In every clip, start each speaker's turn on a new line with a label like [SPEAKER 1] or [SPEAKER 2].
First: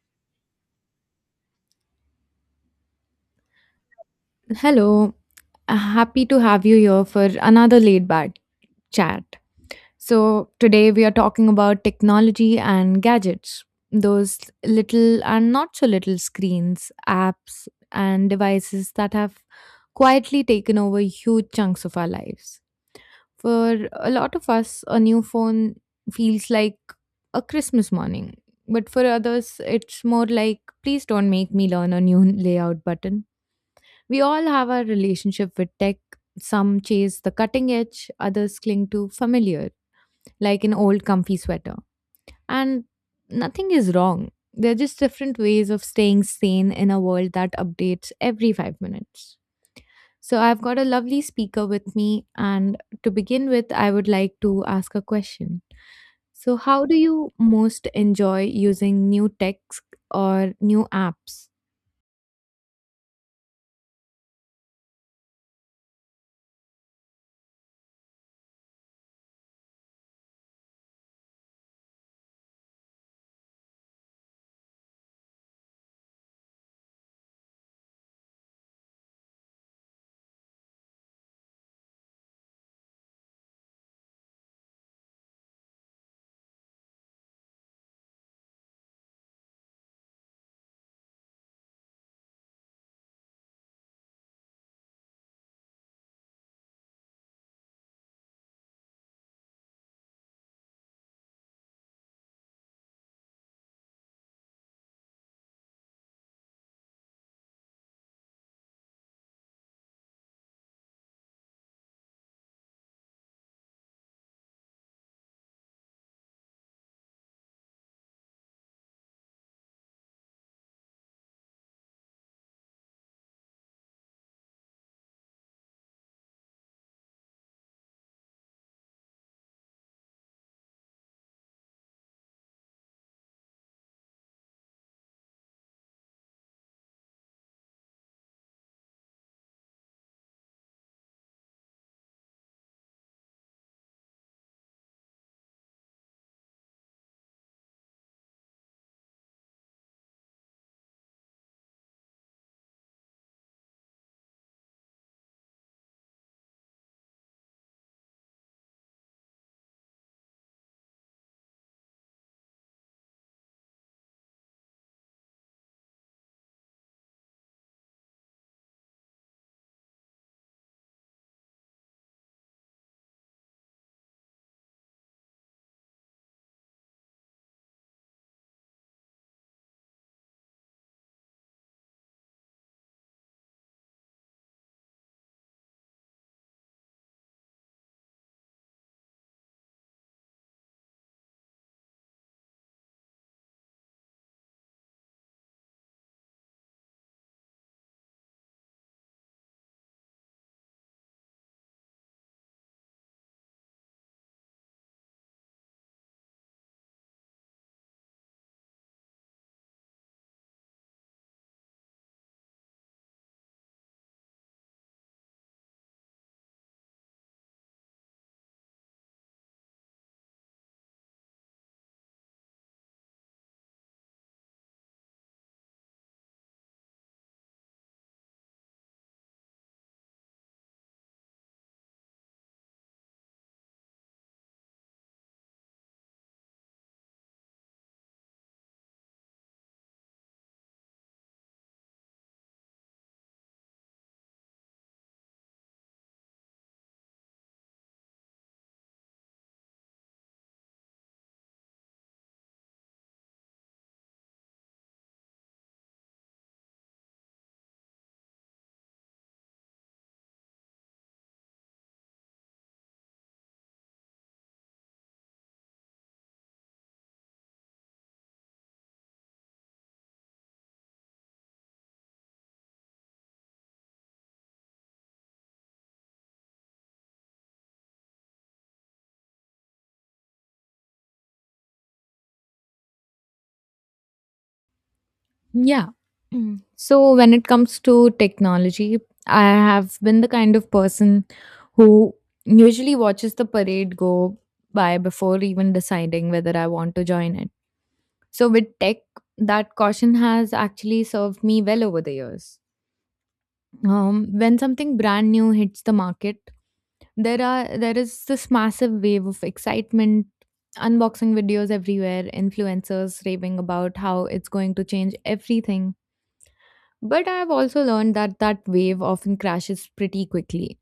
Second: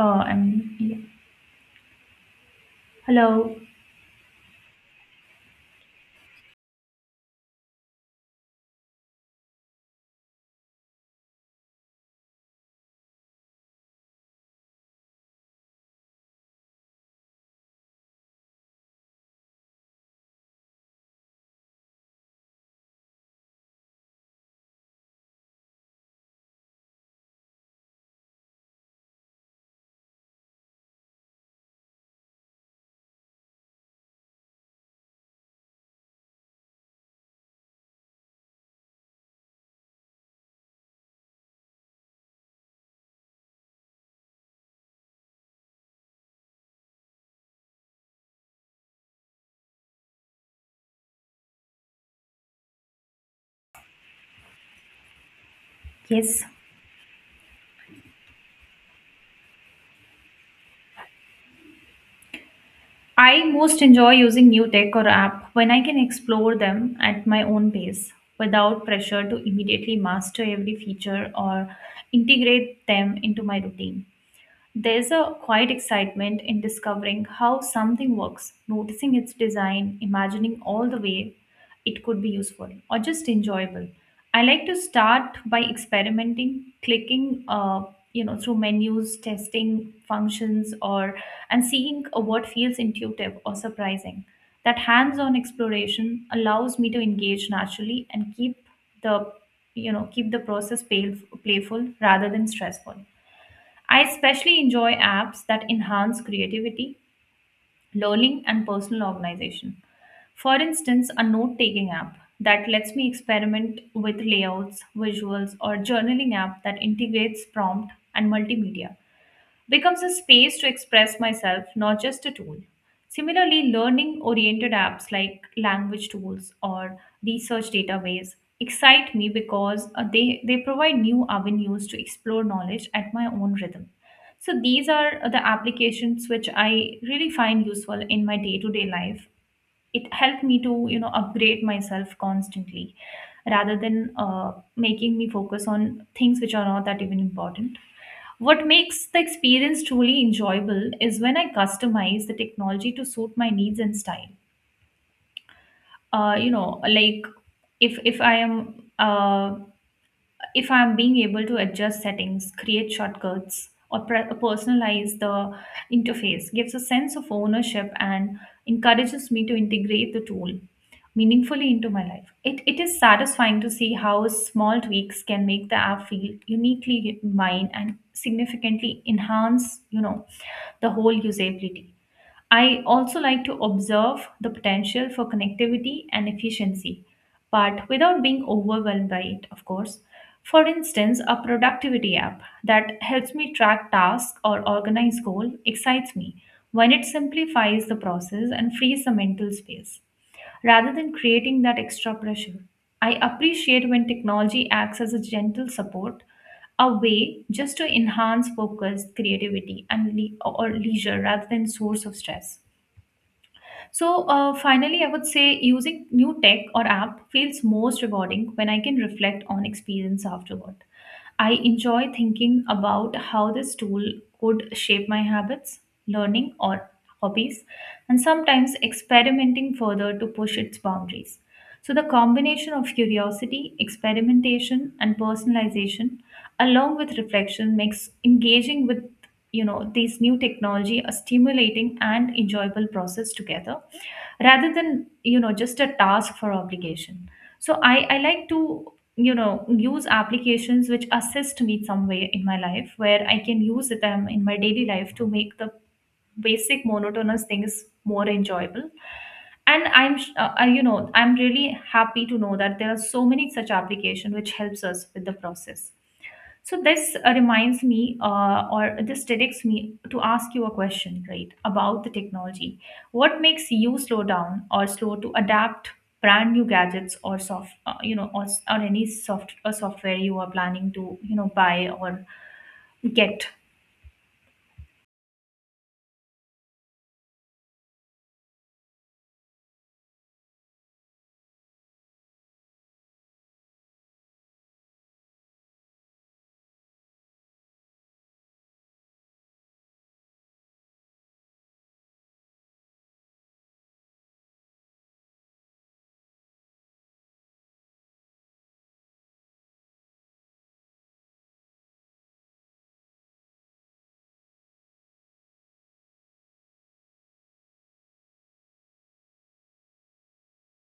[SPEAKER 1] Uh, um, yeah. Hello.
[SPEAKER 2] Hello. Happy to have you here for another laid back chat. So, today we are talking about technology and gadgets. Those little and not so little screens, apps, and devices that have quietly taken over huge chunks of our lives. For a lot of us, a new phone feels like a Christmas morning, but for others, it's more like, please don't make me learn a new layout button. We all have our relationship with tech. Some chase the cutting edge, others cling to familiar, like an old comfy sweater. And nothing is wrong. They're just different ways of staying sane in a world that updates every 5 minutes. So, I've got a lovely speaker with me, and to begin with, I would like to ask a question.
[SPEAKER 1] Yes.
[SPEAKER 2] So, how do you most enjoy using new tech or new apps?
[SPEAKER 1] I most enjoy using new tech or app when I can explore them at my own pace without pressure to immediately master every feature or integrate them into my routine. There's a quiet excitement in discovering how something works, noticing its design, imagining all the way it could be useful or just enjoyable. I like to start by experimenting, clicking, through menus, testing functions, or and seeing what feels intuitive or surprising. That hands-on exploration allows me to engage naturally and keep the, you know, keep the process playful rather than stressful. I especially enjoy apps that enhance creativity, learning, and personal organization. For instance, a note taking app that lets me experiment with layouts, visuals, or journaling app that integrates prompt and multimedia becomes a space to express myself, not just a tool. Similarly, learning oriented apps like language tools or research database excite me because they provide new avenues to explore knowledge at my own rhythm. So, these are the applications which I really find useful in my day to day life. It helped me to, upgrade myself constantly rather than making me focus on things which are not that even important. What makes the experience truly enjoyable is when I customize the technology to suit my needs and style. Like, if if I am uh, if I'm being able to adjust settings, create shortcuts, or personalize the interface, gives a sense of ownership and encourages me to integrate the tool meaningfully into my life. It is satisfying to see how small tweaks can make the app feel uniquely mine and significantly enhance, the whole usability. I also like to observe the potential for connectivity and efficiency, but without being overwhelmed by it, of course. For instance, a productivity app that helps me track tasks or organize goals excites me when it simplifies the process and frees the mental space rather than creating that extra pressure. I appreciate when technology acts as a gentle support, a way just to enhance focus, creativity, and le- or leisure rather than source of stress. So, finally, I would say using new tech or app feels most rewarding when I can reflect on experience afterward. I enjoy thinking about how this tool could shape my habits, learning, or hobbies, and sometimes experimenting further to push its boundaries. So, the combination of curiosity, experimentation, and personalization, along with reflection, makes engaging with these new technology a stimulating and enjoyable process together rather than just a task for obligation. So I like to use applications which assist me some way in my life where I can use them in my daily life to make the basic monotonous things more enjoyable. And I'm really happy to know that there are so many such applications which helps us with the process. So this reminds me, or this directs me to ask you a question, right, about the technology. What makes you slow down or slow to adapt brand new gadgets or or any soft or software you are planning to, buy or get?
[SPEAKER 2] Yeah. Mm. So when it comes to technology, I have been the kind of person who usually watches the parade go by before even deciding whether I want to join it. So with tech, that caution has actually served me well over the years. When something brand new hits the market, there is this massive wave of excitement, unboxing videos everywhere, influencers raving about how it's going to change everything. But I've also learned that that wave often crashes pretty quickly,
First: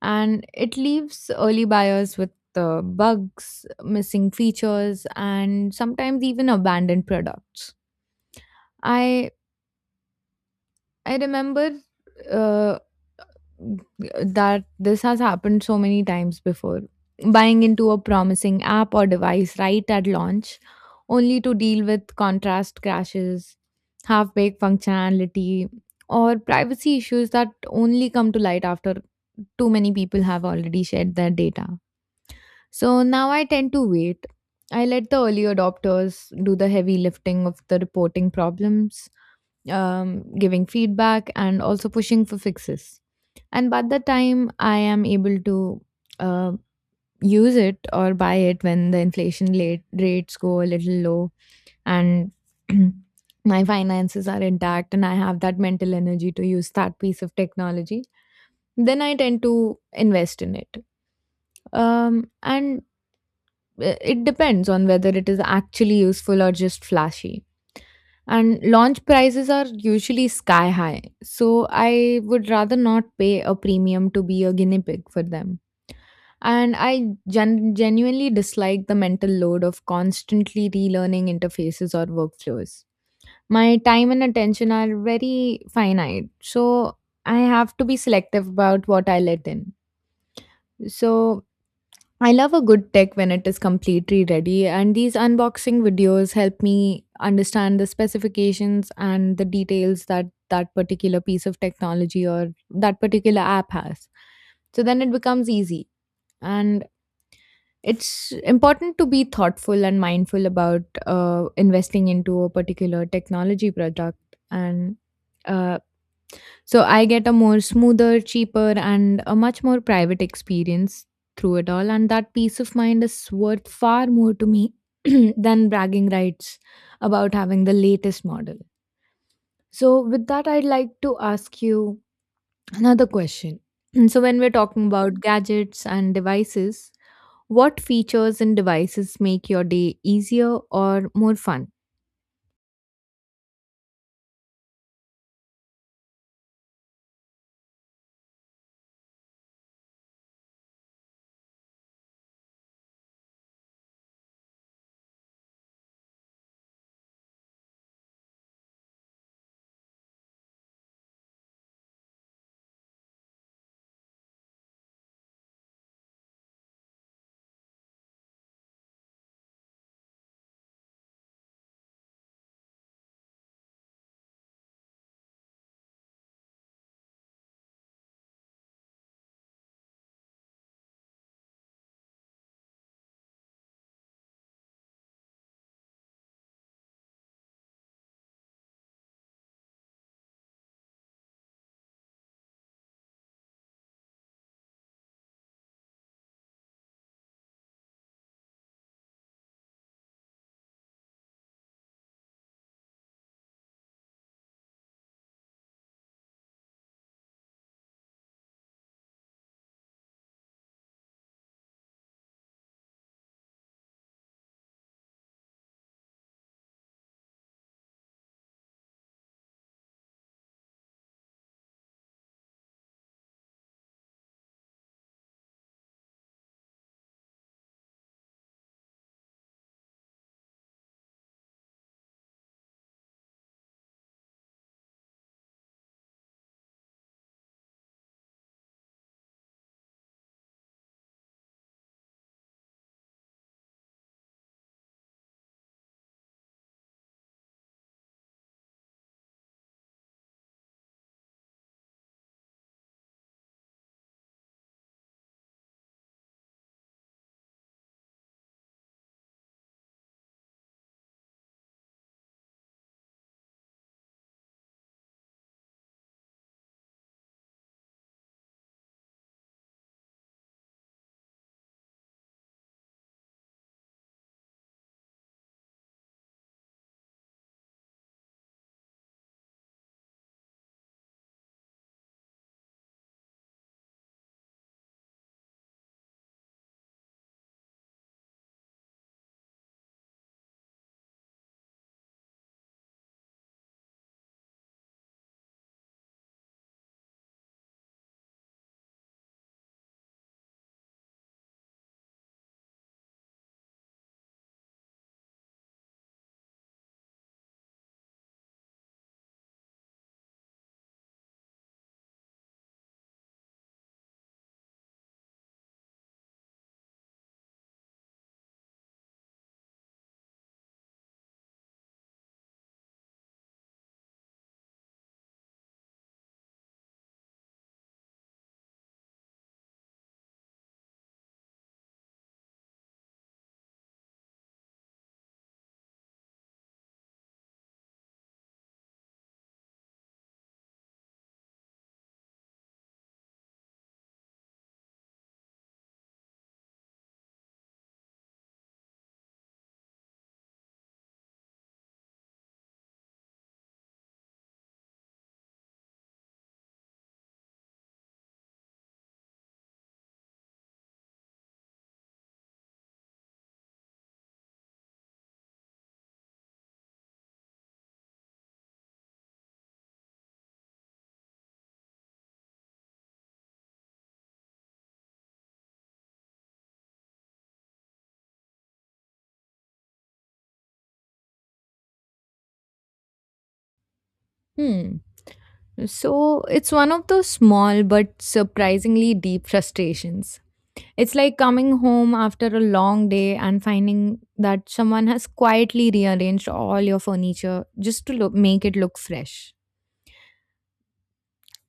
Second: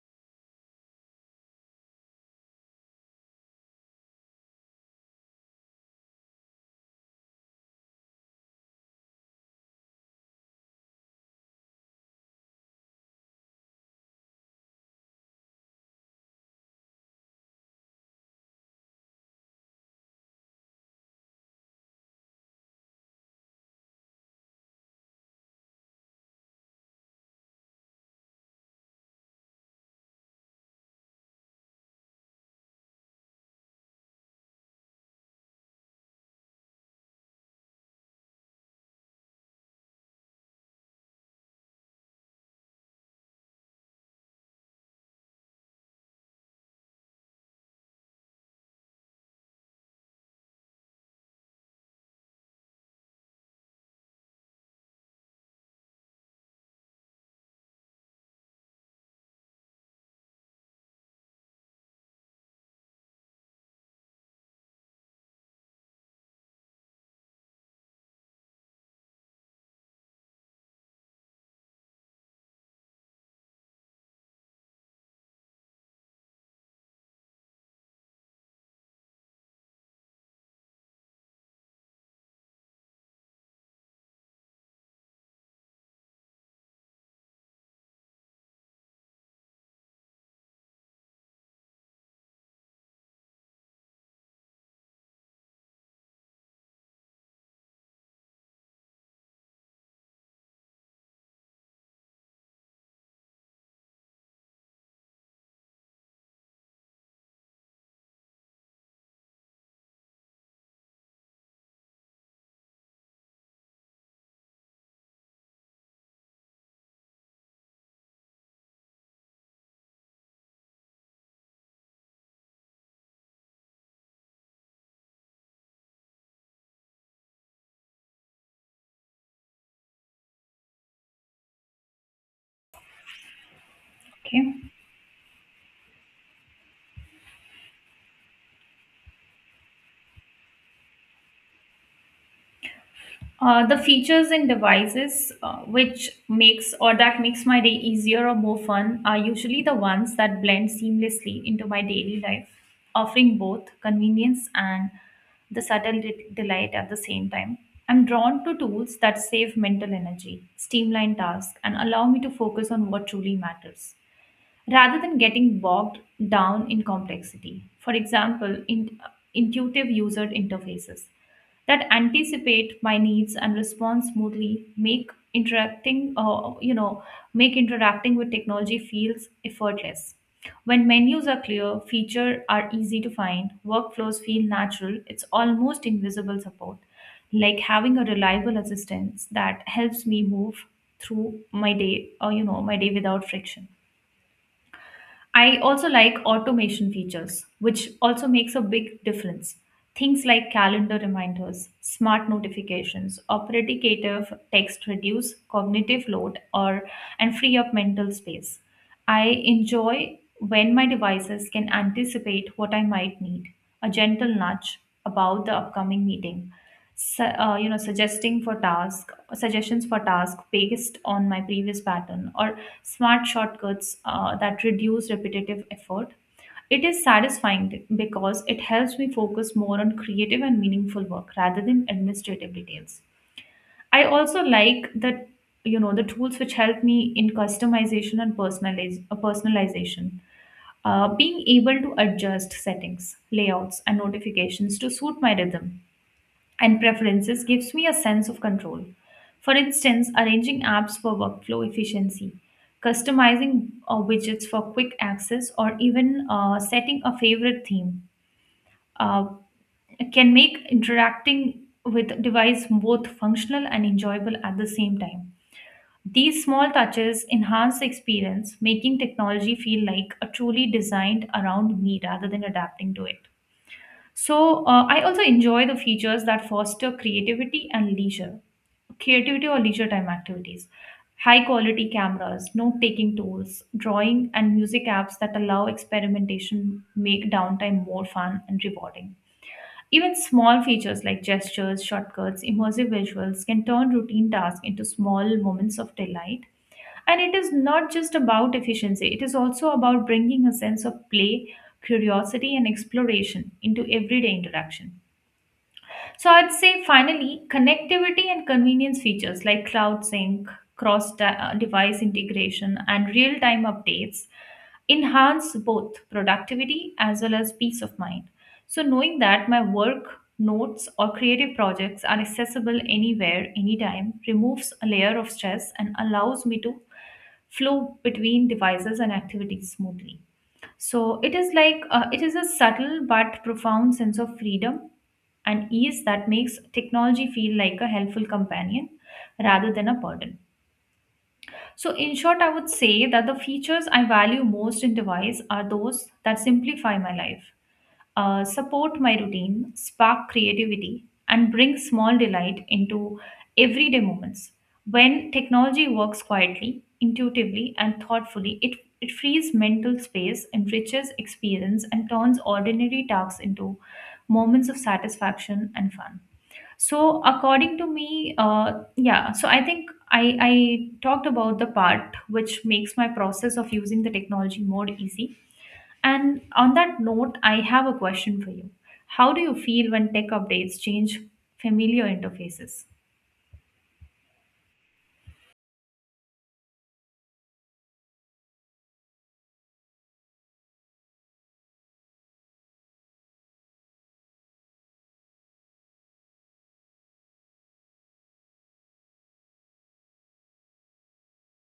[SPEAKER 2] and it leaves early buyers with bugs, missing features, and sometimes even abandoned products. I I remember uh, that this has happened so many times before. Buying into a promising app or device right at launch, only to deal with contrast crashes, half baked functionality, or privacy issues that only come to light after too many people have already shared their data. So now I tend to wait. I let the early adopters do the heavy lifting of the reporting problems, giving feedback, and also pushing for fixes. And by the time I am able to uh, use it or buy it, when the inflation late rates go a little low and my finances are intact and I have that mental energy to use that piece of technology, then I tend to invest in it. And It depends on whether it is actually useful or just flashy, and launch prices are usually sky high, so I would rather not pay a premium to be a guinea pig for them. And I genuinely dislike the mental load of constantly relearning interfaces or workflows. My time and attention are very finite, so I have to be selective about what I let in. So I love a good tech when it is completely ready, and these unboxing videos help me understand the specifications and the details that particular piece of technology or that particular app has. So then it becomes easy. And it's important to be thoughtful and mindful about investing into a particular technology product. And uh, so I get a more smoother, cheaper, and a much more private experience through it all. And that peace of mind is worth far more to me than bragging rights about having the latest model. So, with that, I'd like to ask you another question. So, when we're
[SPEAKER 1] Okay.
[SPEAKER 2] talking about gadgets and devices, what features and devices make your day easier or more fun?
[SPEAKER 1] The features and devices which makes or that makes my day easier or more fun are usually the ones that blend seamlessly into my daily life, offering both convenience and the subtle delight at the same time. I'm drawn to tools that save mental energy, streamline tasks, and allow me to focus on what truly matters rather than getting bogged down in complexity. For example, intuitive user interfaces that anticipate my needs and respond smoothly make interacting you know make interacting with technology feels effortless when menus are clear, features are easy to find, workflows feel natural, it's almost invisible support, like having a reliable assistance that helps me move through my day without friction. I also like automation features, which also makes a big difference. Things like calendar reminders, smart notifications, or text reduce cognitive load or and free up mental space. I enjoy when my devices can anticipate what I might need, a gentle nudge about the upcoming meeting, su- you know suggesting for task suggestions for task based on my previous pattern or smart shortcuts that reduce repetitive effort. It is satisfying because it helps me focus more on creative and meaningful work rather than administrative details. I also like that the tools which help me in customization and personalization being able to adjust settings, layouts, and notifications to suit my rhythm and preferences gives me a sense of control. For instance, arranging apps for workflow efficiency, customizing widgets for quick access, or even setting a favorite theme uh, can make interacting with device both functional and enjoyable at the same time. These small touches enhance the experience, making technology feel like a truly designed around me rather than adapting to it. So, I also enjoy the features that foster creativity or leisure time activities, high quality cameras, note taking tools, drawing, and music apps that allow experimentation make downtime more fun and rewarding. Even small features like gestures, shortcuts, immersive visuals can turn routine tasks into small moments of delight. And it is not just about efficiency, it is also about bringing a sense of play, curiosity, and exploration into everyday interaction. So I'd say finally, connectivity and convenience features like cloud sync, cross device integration, and real time updates enhance both productivity as well as peace of mind. So knowing that my work, notes, or creative projects are accessible anywhere, anytime, removes a layer of stress and allows me to flow between devices and activities smoothly. So it is like it is a subtle but profound sense of freedom and ease that makes technology feel like a helpful companion rather than a burden. So in short, I would say that the features I value most in device are those that simplify my life, support my routine, spark creativity, and bring small delight into everyday moments. When technology works quietly, intuitively, and thoughtfully, it frees mental space, enriches experience, and turns ordinary tasks into moments of satisfaction and fun. So, according to me, yeah, so I think I talked about the part which makes my process of using the technology more easy, and on that note, I have a question for you. How do you feel when tech updates change familiar interfaces?
[SPEAKER 2] Hmm. So it's one of those small but surprisingly deep frustrations. It's like coming home after a long day and finding that someone has quietly rearranged all your furniture just to look, make it look fresh.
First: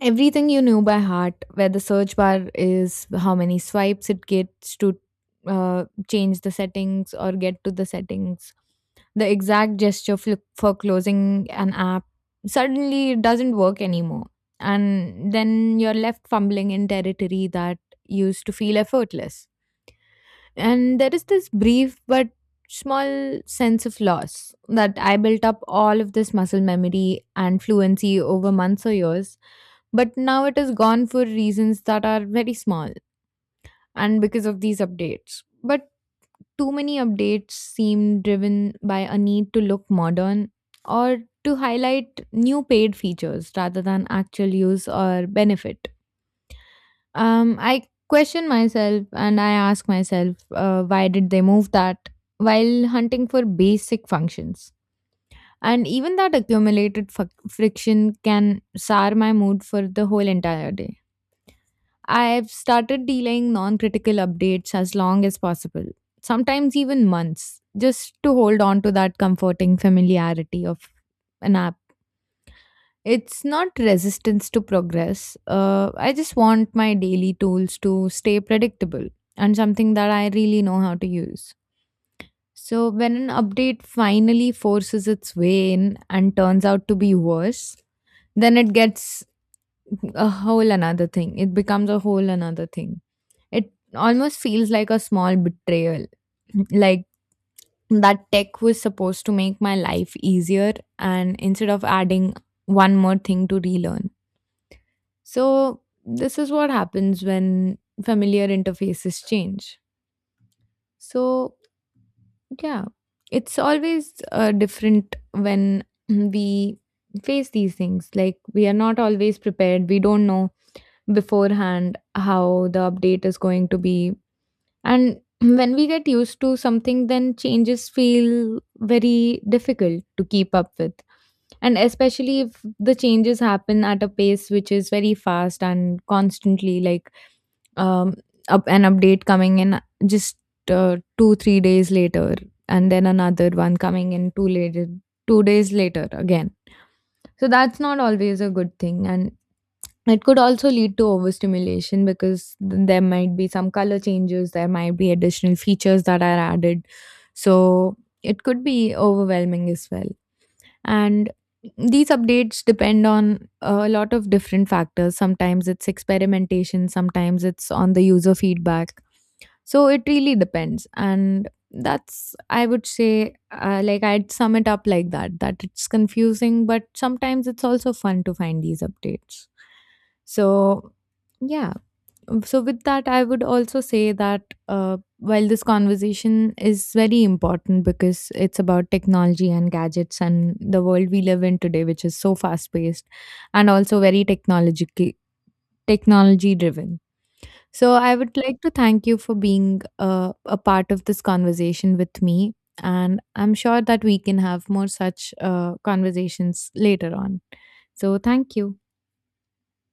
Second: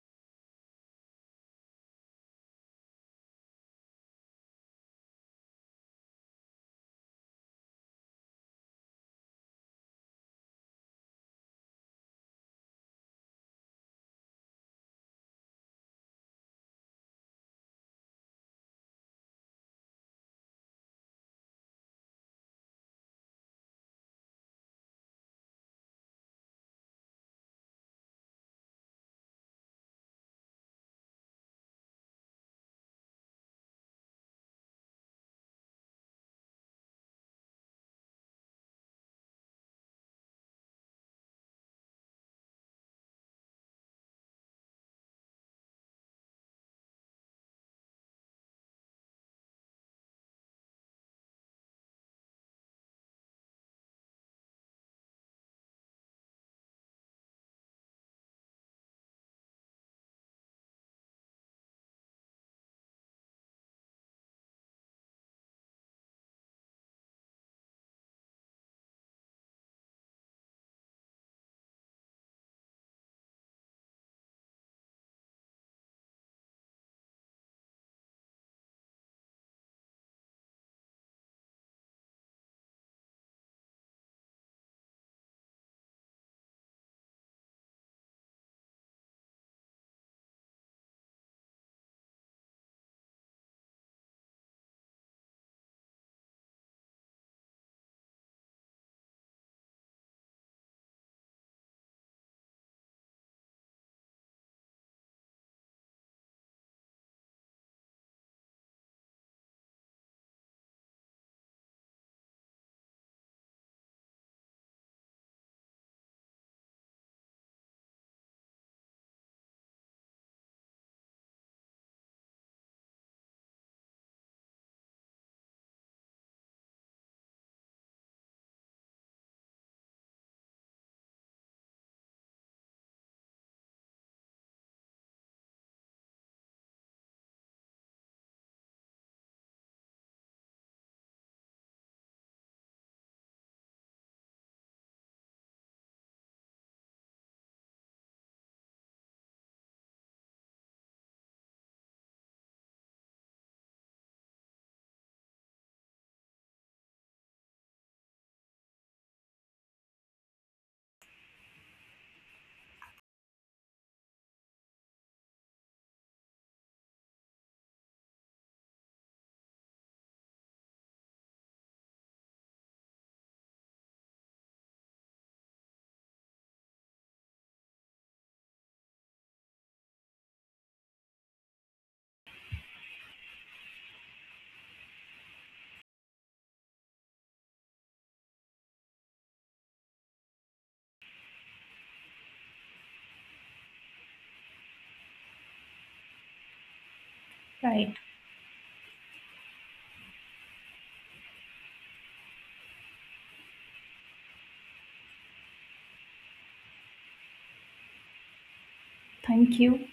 [SPEAKER 2] Everything you knew by heart, where the search bar is, how many swipes it gets to change the settings or get to the settings, the exact for closing an app, suddenly it doesn't work anymore, and then you're left fumbling in territory that used to feel effortless. And there is this brief but small sense of loss that I built up all of this muscle memory and fluency over months or years. But now it is gone for reasons that are very small and because of these updates. But too many updates seem driven by a need to look modern or to highlight new paid features rather than actual use or benefit. I question myself and I ask myself, why did they move that while hunting for basic functions? And even that accumulated friction can sour my mood for the whole entire day. I've started delaying non critical updates as long as possible, sometimes even months, just to hold on to that comforting familiarity of an app. It's not resistance to progress. I just want my daily tools to stay predictable and something that I really know how to use. So, when an update finally forces its way in and turns out to be worse, then it gets a whole another thing. It becomes a whole another thing. It almost feels like a small betrayal. Like that tech was supposed to make my life easier, and instead of adding one more thing to relearn. So, this is what happens when familiar interfaces change. So, yeah, it's always different when we face these things. Like, we are not always prepared, we don't know beforehand how the update is going to be. And when we get used to something, then changes feel very difficult to keep up with, and especially if the changes happen at a pace which is very fast and constantly, like um, up an update coming in just 2 3 days later and then another one coming in 2 later, 2 days later again. So that's not always a good thing, and it could also lead to overstimulation, because there might be some color changes, there might be additional features that are added, so it could be overwhelming as well. And these updates depend on a lot of different factors. Sometimes it's experimentation, sometimes it's on the user feedback. So it really depends. And that's, I would say, like, I'd sum it up like that, that it's confusing, but sometimes it's also fun to find these updates. So, yeah. So with that, I would also say that uh, while this conversation is very important because it's about technology and gadgets and the world we live in today, which is so fast paced and also very technological technology driven, so
[SPEAKER 1] Right.
[SPEAKER 2] I would like to thank you for being a part of this conversation with me, and I'm sure that we can have more such conversations later on. So thank you.
[SPEAKER 1] Thank you.